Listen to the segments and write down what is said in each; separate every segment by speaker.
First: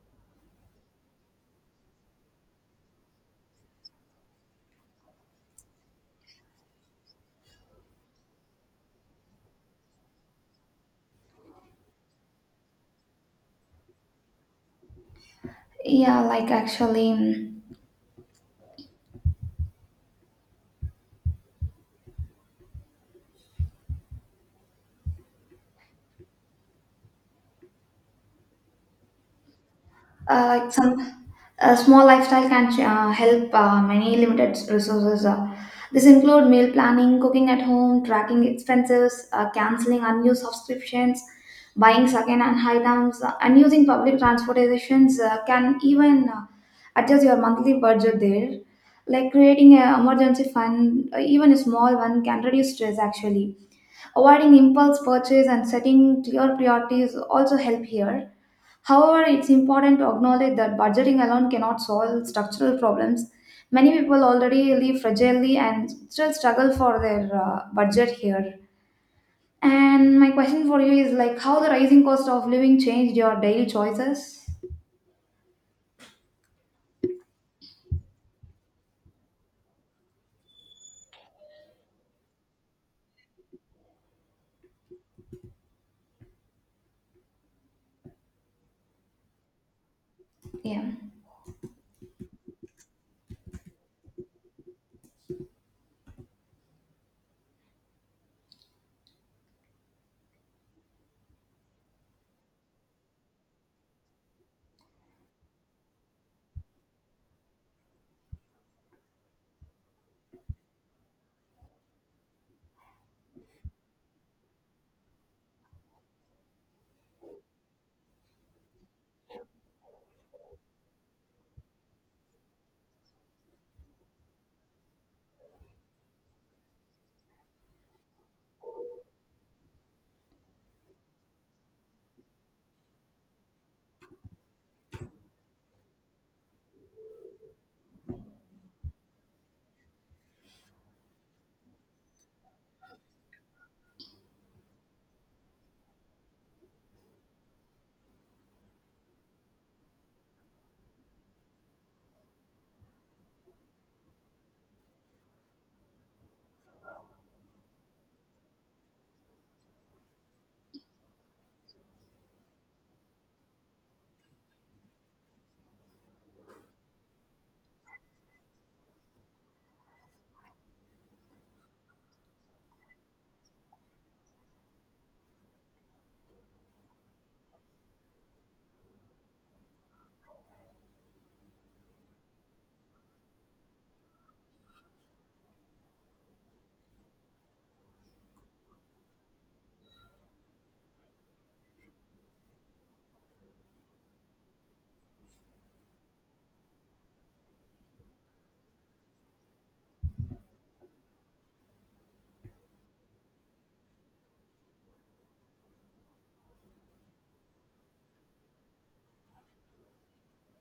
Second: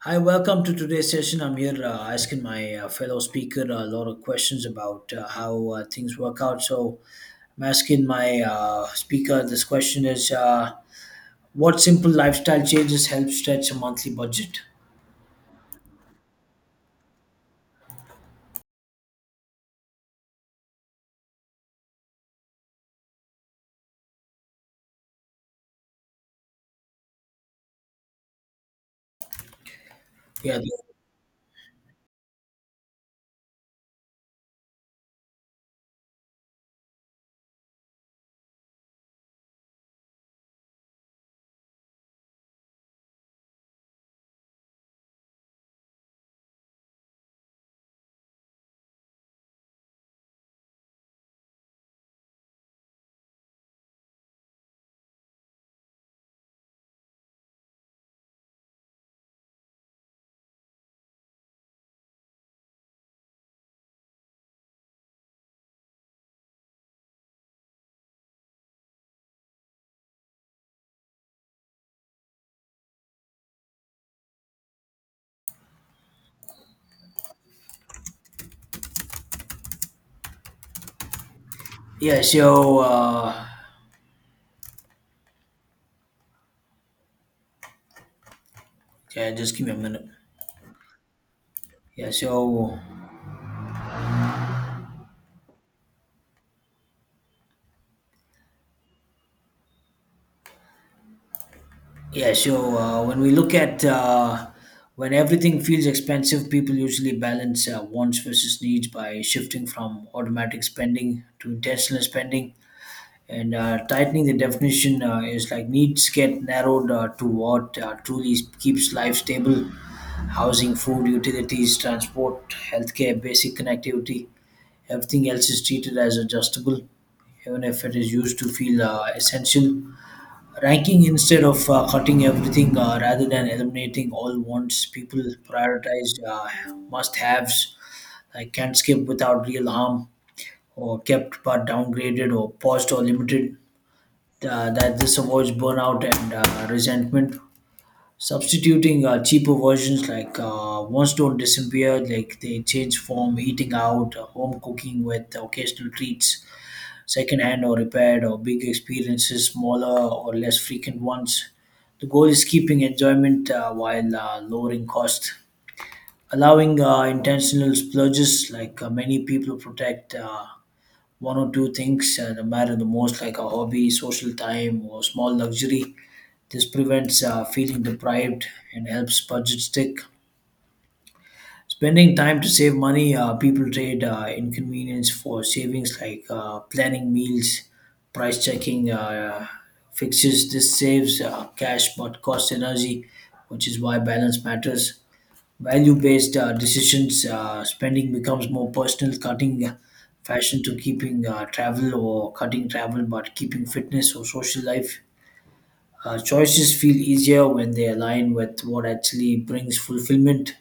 Speaker 1: Hi, welcome to today's session. I'm here asking my fellow speaker a lot of questions about how things work out. So I'm asking my speaker this question is what simple lifestyle changes help stretch a monthly budget?
Speaker 2: Yeah, like actually,
Speaker 1: Yeah,
Speaker 2: like some small lifestyle can help many limited resources. This include meal planning, cooking at home, tracking expenses, canceling unused subscriptions, buying second-hand items, and using public transportations. Can even adjust your monthly budget there. Like creating an emergency fund, even a small one, can reduce stress. Actually, avoiding impulse purchase and setting clear priorities also help here. However, it's important to acknowledge that budgeting alone cannot solve structural problems. Many people already live fragilely and still struggle for their budget here. And my question for you is like how the rising cost of living changed your daily choices?
Speaker 1: yeah, yeah, just give me a minute.
Speaker 2: Yeah,
Speaker 1: Yeah, so yeah, so when we look at when everything feels expensive, people usually balance wants versus needs by shifting from automatic spending to intentional spending. And tightening the definition is like needs get narrowed to what truly keeps life stable, housing, food, utilities, transport, healthcare, basic connectivity. Everything else is treated as adjustable, even if it is used to feel essential. Ranking instead of cutting everything, rather than eliminating all wants, people prioritize must haves, like can't skip without real harm, or kept but downgraded or paused or limited. That this avoids burnout and resentment. Substituting cheaper versions, like ones don't disappear, like they change form, eating out, home cooking with occasional treats, secondhand or repaired, or big experiences, smaller or less frequent ones. The goal is keeping enjoyment while lowering cost. Allowing intentional splurges, like many people protect one or two things that matter the most, like a hobby, social time, or small luxury. This prevents feeling deprived and helps budget stick. Spending time to save money, people trade inconvenience for savings, like planning meals, price checking, fixes. This saves cash but costs energy, which is why balance matters. Value based decisions, spending becomes more personal, cutting fashion to keeping travel, or cutting travel but keeping fitness or social life. Choices feel easier when they align with what actually brings fulfillment.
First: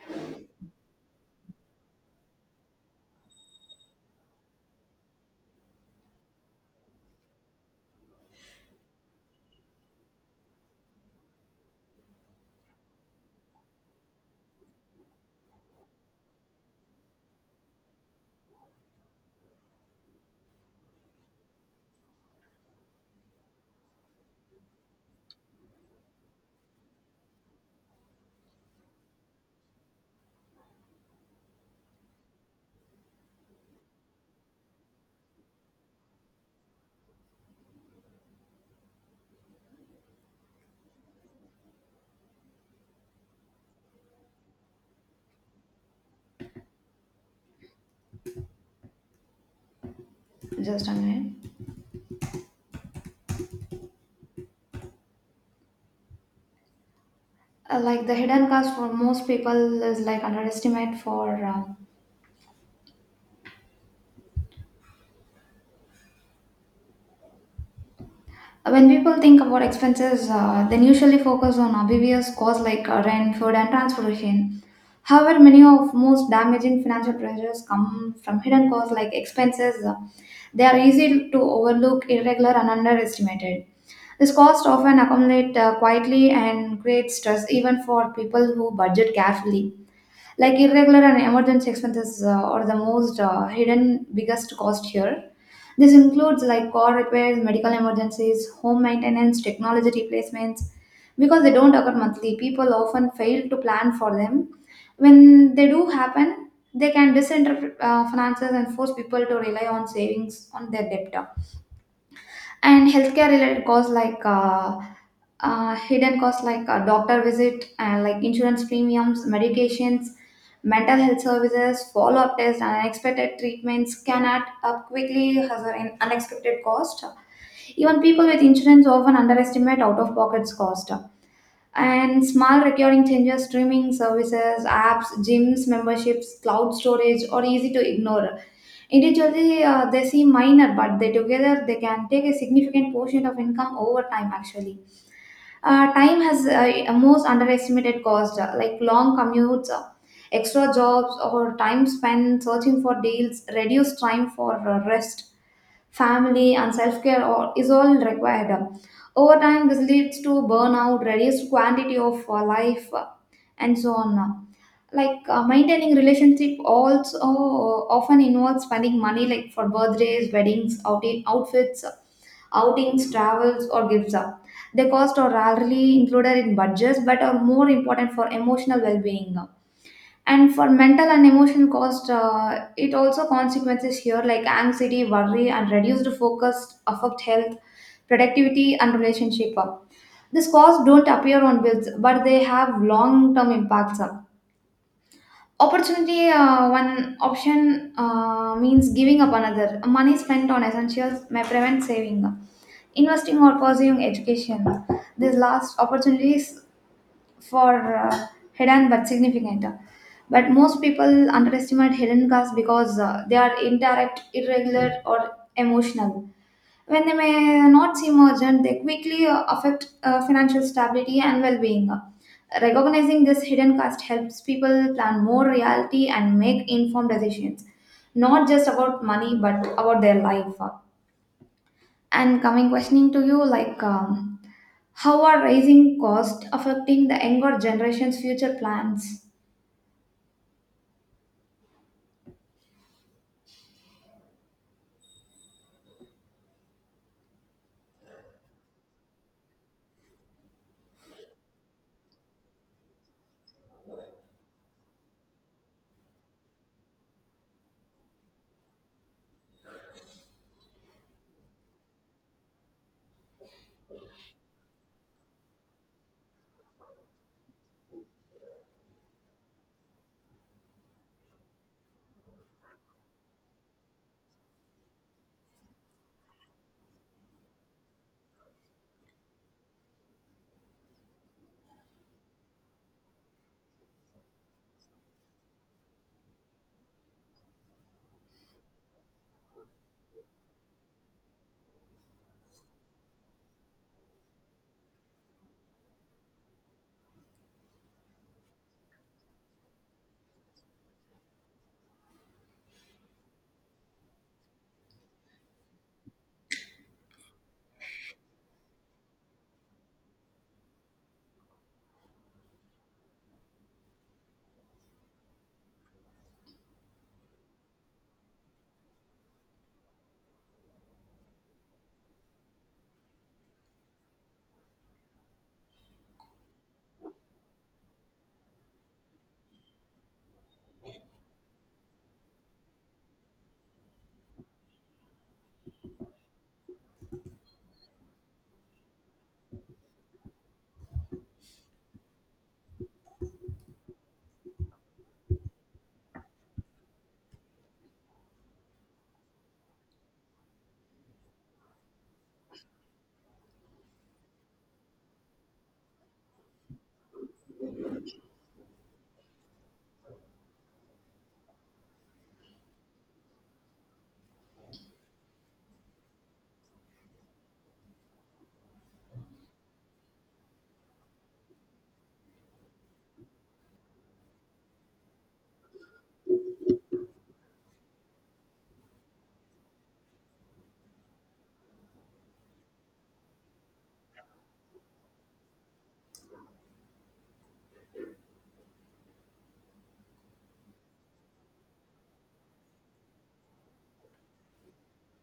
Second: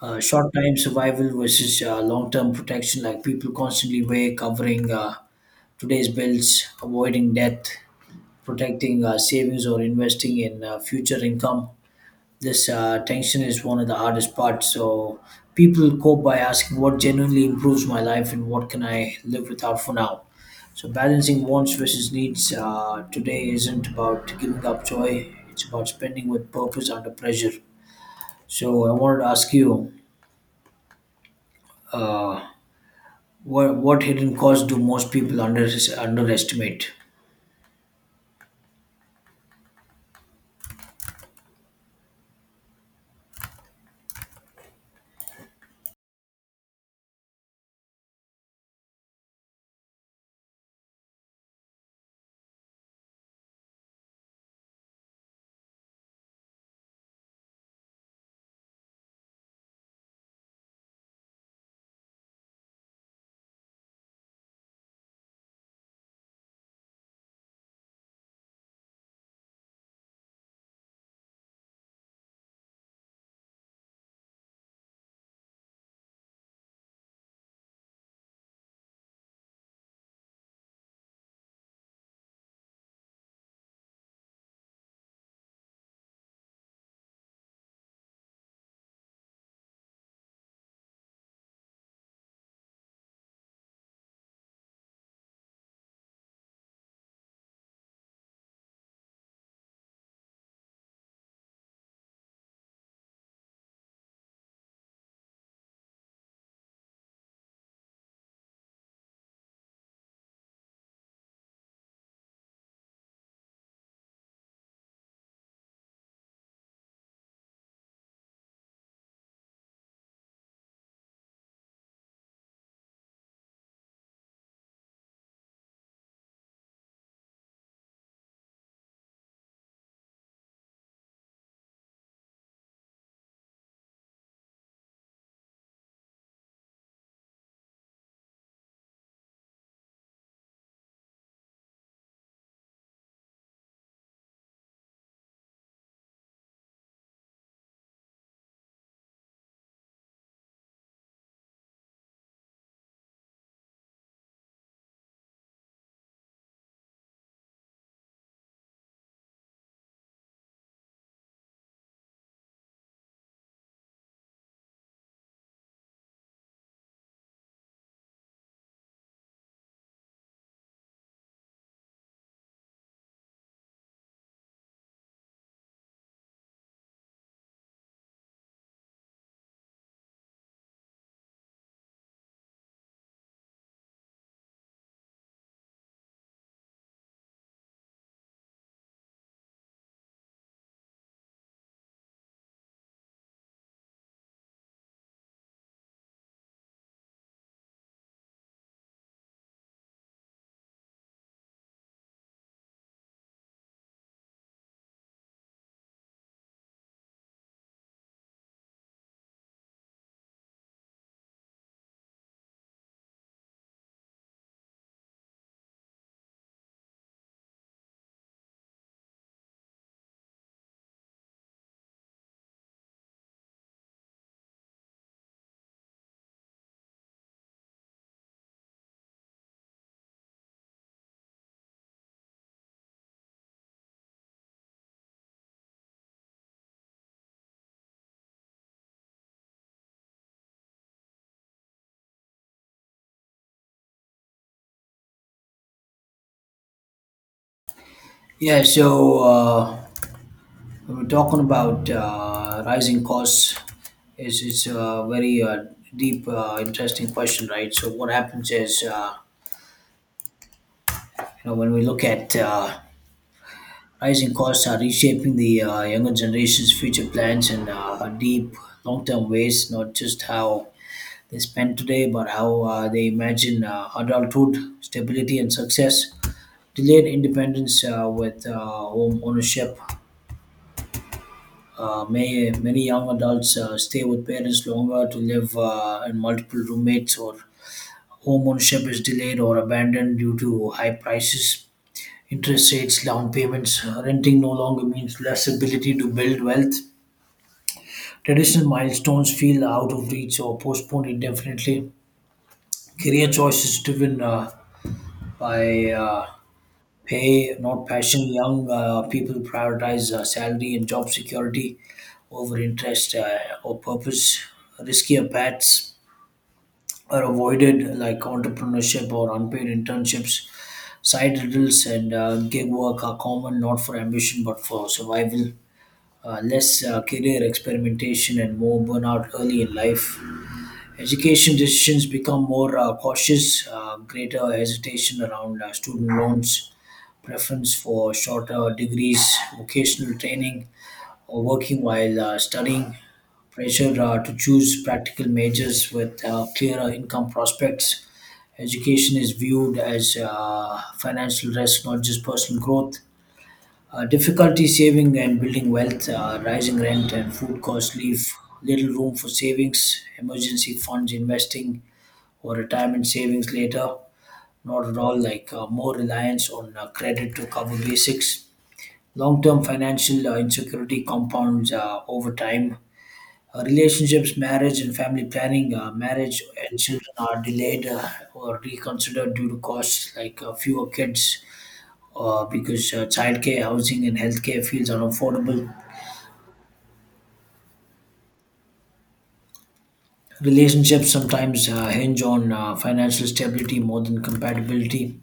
Speaker 1: Short time survival versus long term protection, like people constantly weigh covering today's bills, avoiding debt, protecting savings, or investing in future income. This tension is one of the hardest parts. So people cope by asking what genuinely improves my life and what can I live without for now. So balancing wants versus needs today isn't about giving up joy. It's about spending with purpose under pressure. So I wanted to ask you, what hidden costs do most people underestimate?
Speaker 2: just a minute. Like the hidden cost for most people is like underestimate for. When people think about expenses, they usually focus on obvious costs like rent, food, and transportation. However, many of most damaging financial pressures come from hidden costs like expenses. They are easy to overlook, irregular, and underestimated. This cost often accumulate quietly and create stress even for people who budget carefully. Like irregular and emergency expenses are the most hidden biggest cost here. This includes like car repairs, medical emergencies, home maintenance, technology replacements. Because they don't occur monthly, people often fail to plan for them. When they do happen, they can disinterpret finances and force people to rely on savings on their debt. And healthcare related costs like hidden costs like a doctor visit and like insurance premiums medications mental health services follow-up tests and unexpected treatments can add up quickly as an unexpected cost. Even people with insurance often underestimate out-of-pocket cost. And small recurring changes streaming services apps gyms memberships cloud storage are easy to ignore individually. They seem minor, but they together they can take a significant portion of income over time. Actually, time has most underestimated cost, like long commutes, extra jobs, or time spent searching for deals, reduced time for rest, family, and self care or is all required. Over time, this leads to burnout, reduced quantity of life, and so on. Like maintaining relationship also often involves spending money like for birthdays weddings outing outfits outings travels or gifts up. The cost are rarely included in budgets but are more important for emotional well-being. And for mental and emotional cost it also consequences here, like anxiety worry and reduced focus affect health productivity and relationship. These costs don't appear on bills, but they have long-term impacts. Opportunity, one option means giving up another. Money spent on essentials may prevent saving, investing, or pursuing education. These last opportunities for hidden but significant. But most people underestimate hidden costs because they are indirect, irregular, or emotional. When they may not seem urgent, they quickly affect financial stability and well being. Recognizing this hidden cost helps people plan more reality and make informed decisions, not just about money but about their life. And coming questioning to you, like, how are rising costs affecting the younger generation's future plans?
Speaker 1: Yeah. So. We are talking about rising costs, is it's a very deep, interesting question, right? So what happens is, uh, when we look at rising costs are reshaping the younger generation's future plans in deep, long-term ways, not just how they spend today but how they imagine adulthood, stability, and success. Delayed independence with home ownership. May many young adults stay with parents longer to live in multiple roommates, or home ownership is delayed or abandoned due to high prices, interest rates, down payments. Renting no longer means less ability to build wealth. Traditional milestones feel out of reach or postponed indefinitely. Career choices driven by pay, not passion. Young people prioritize salary and job security over interest or purpose. Riskier paths are avoided, like entrepreneurship or unpaid internships. Side hustles and gig work are common, not for ambition but for survival. Less career experimentation and more burnout early in life. Education decisions become more cautious, greater hesitation around student loans, preference for shorter degrees, vocational training, or working while studying, pressure to choose practical majors with clearer income prospects. Education is viewed as financial risk, not just personal growth. Difficulty saving and building wealth. Rising rent and food costs leave little room for savings, emergency funds, investing, or retirement savings later. Not at all. Like more reliance on credit to cover basics. Long-term financial insecurity compounds over time. Relationships, marriage, and family planning. Marriage and children are delayed or reconsidered due to costs, like fewer kids, because childcare, housing, and healthcare feels unaffordable. Relationships sometimes hinge on financial stability more than compatibility.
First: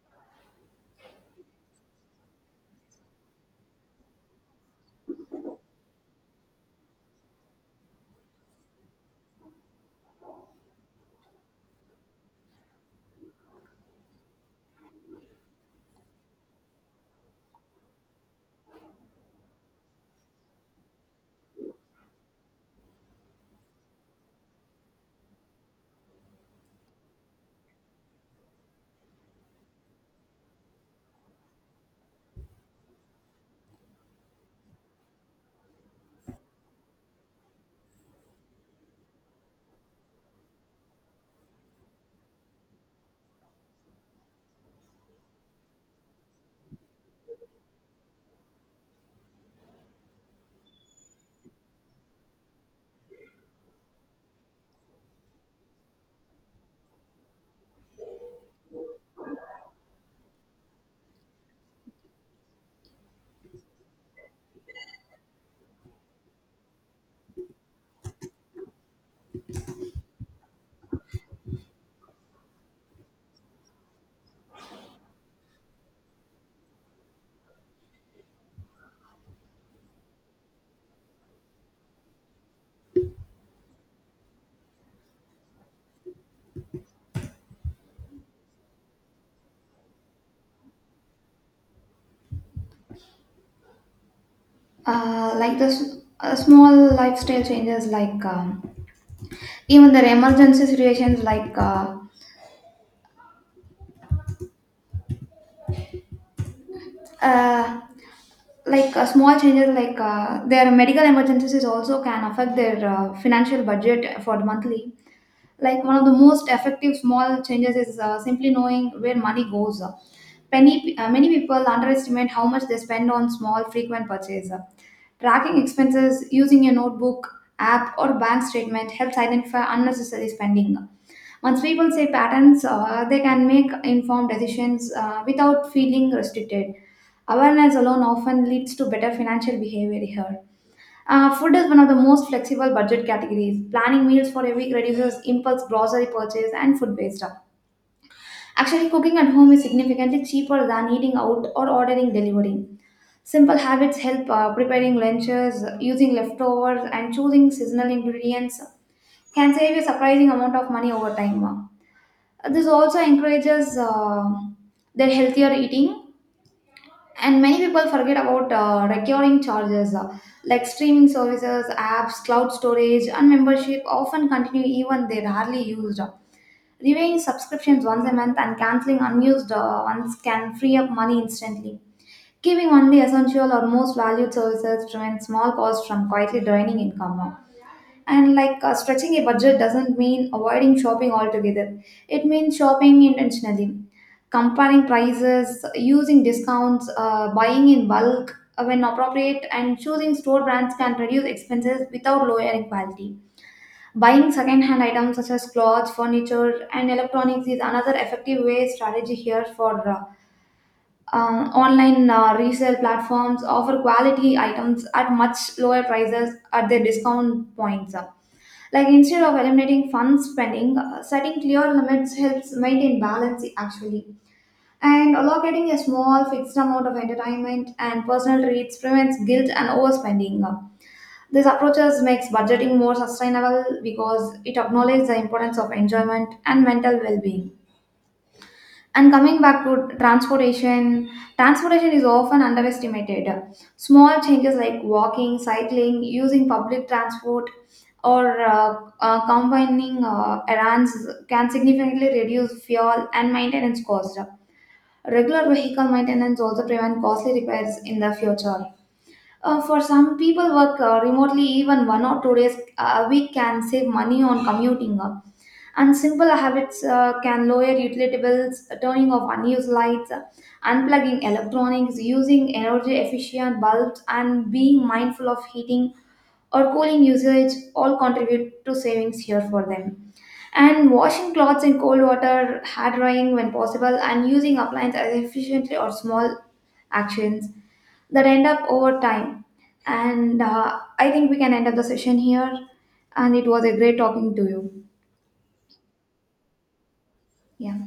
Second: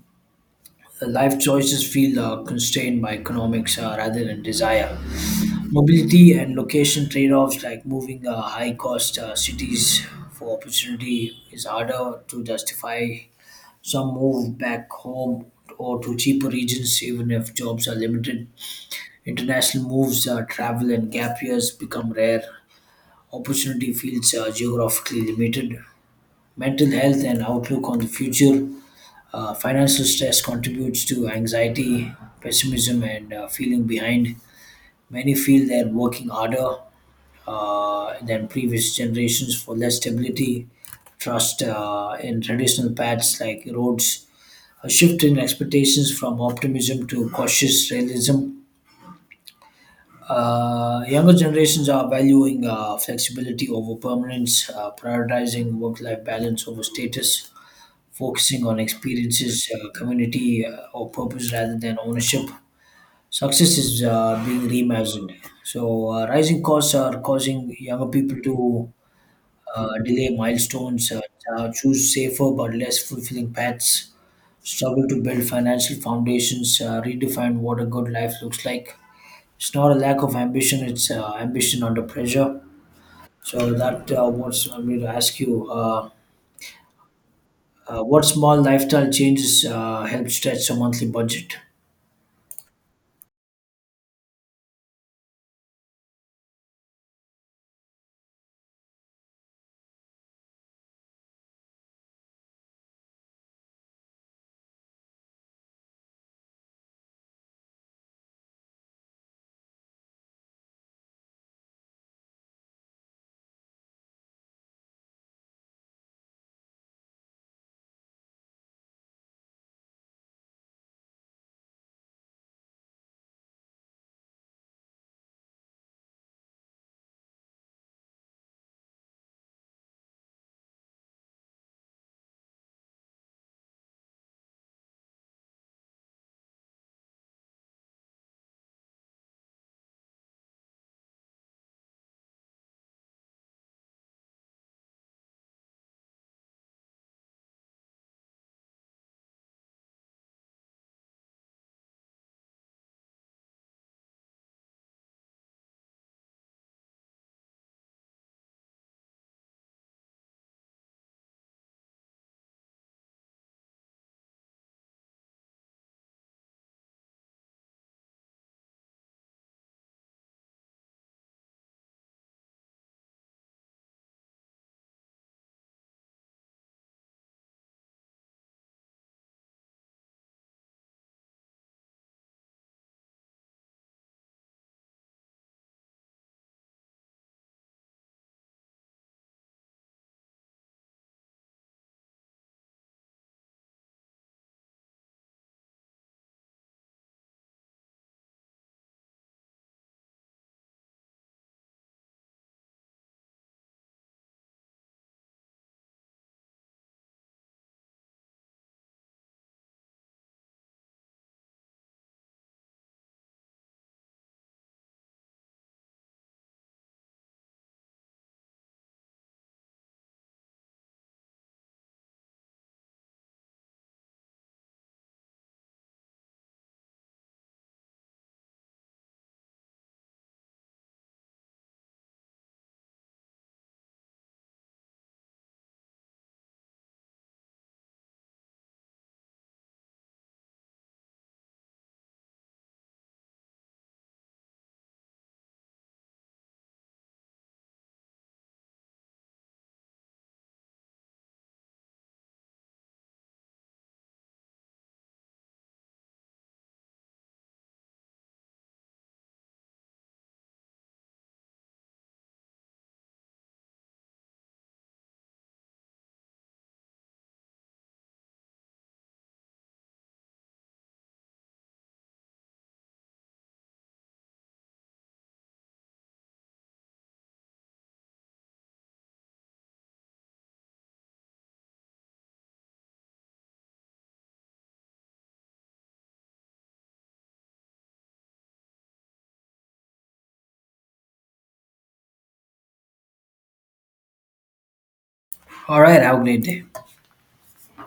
Speaker 1: Life choices feel constrained by economics rather than desire. Mobility and location trade offs, like moving high cost cities for opportunity, is harder to justify. Some move back home or to cheaper regions, even if jobs are limited. International moves, travel, and gap years become rare. Opportunity feels geographically limited. Mental health and outlook on the future. Financial stress contributes to anxiety, pessimism, and feeling behind. Many feel they're working harder than previous generations for less stability, trust in traditional paths like roads, a shift in expectations from optimism to cautious realism. Younger generations are valuing flexibility over permanence, prioritizing work life balance over status, focusing on experiences, community, or purpose rather than ownership. Success is being reimagined. So, rising costs are causing younger people to delay milestones, choose safer but less fulfilling paths, struggle to build financial foundations, redefine what a good life looks like. It's not a lack of ambition; it's ambition under pressure. So that what's I'm going to ask you. What small lifestyle changes help stretch a monthly budget?
Speaker 2: Like the small lifestyle changes, like even their emergency situations, uh, like small changes like their medical emergencies is also can affect their financial budget for the monthly. Like one of the most effective small changes is simply knowing where money goes. Many people underestimate how much they spend on small frequent purchases. Tracking expenses using a notebook, app, or bank statement helps identify unnecessary spending. Once people see patterns, they can make informed decisions without feeling restricted. Awareness alone often leads to better financial behavior here. Food is one of the most flexible budget categories. Planning meals for a week reduces impulse grocery purchase and food waste. Actually, cooking at home is significantly cheaper than eating out or ordering delivery. Simple habits help preparing lunches, using leftovers, and choosing seasonal ingredients can save a surprising amount of money over time. This also encourages their healthier eating. And many people forget about recurring charges like streaming services apps cloud storage and membership often continue even they rarely used. Reviewing subscriptions once a month and canceling unused ones can free up money instantly. Keeping only essential or most valued services prevents small costs from quietly draining income. And like stretching a budget doesn't mean avoiding shopping altogether, it means shopping intentionally, comparing prices, using discounts, buying in bulk when appropriate, and choosing store brands can reduce expenses without lowering quality. Buying second-hand items such as clothes, furniture, and electronics is another effective way strategy here for online resale platforms offer quality items at much lower prices at their discount points. Like instead of eliminating fun spending, setting clear limits helps maintain balance. Actually, and allocating a small fixed amount of entertainment and personal treats prevents guilt and overspending. This approaches makes budgeting more sustainable because it acknowledges the importance of enjoyment and mental well-being. And coming back to transportation, transportation is often underestimated. Small changes like walking, cycling, using public transport, or combining errands can significantly reduce fuel and maintenance cost. Regular vehicle maintenance also prevent costly repairs in the future. For some people work remotely, even 1 or 2 days a week can save money on commuting. And simple habits can lower utility bills, turning off unused lights, unplugging electronics, using energy efficient bulbs, and being mindful of heating or cooling usage all contribute to savings here for them. And washing clothes in cold water, hard drying when possible, and using appliances efficiently or small actions that end up over time. And I think we can end up the session here. And it was a great talking to you.
Speaker 1: All right, have a great day.
Speaker 2: Yeah.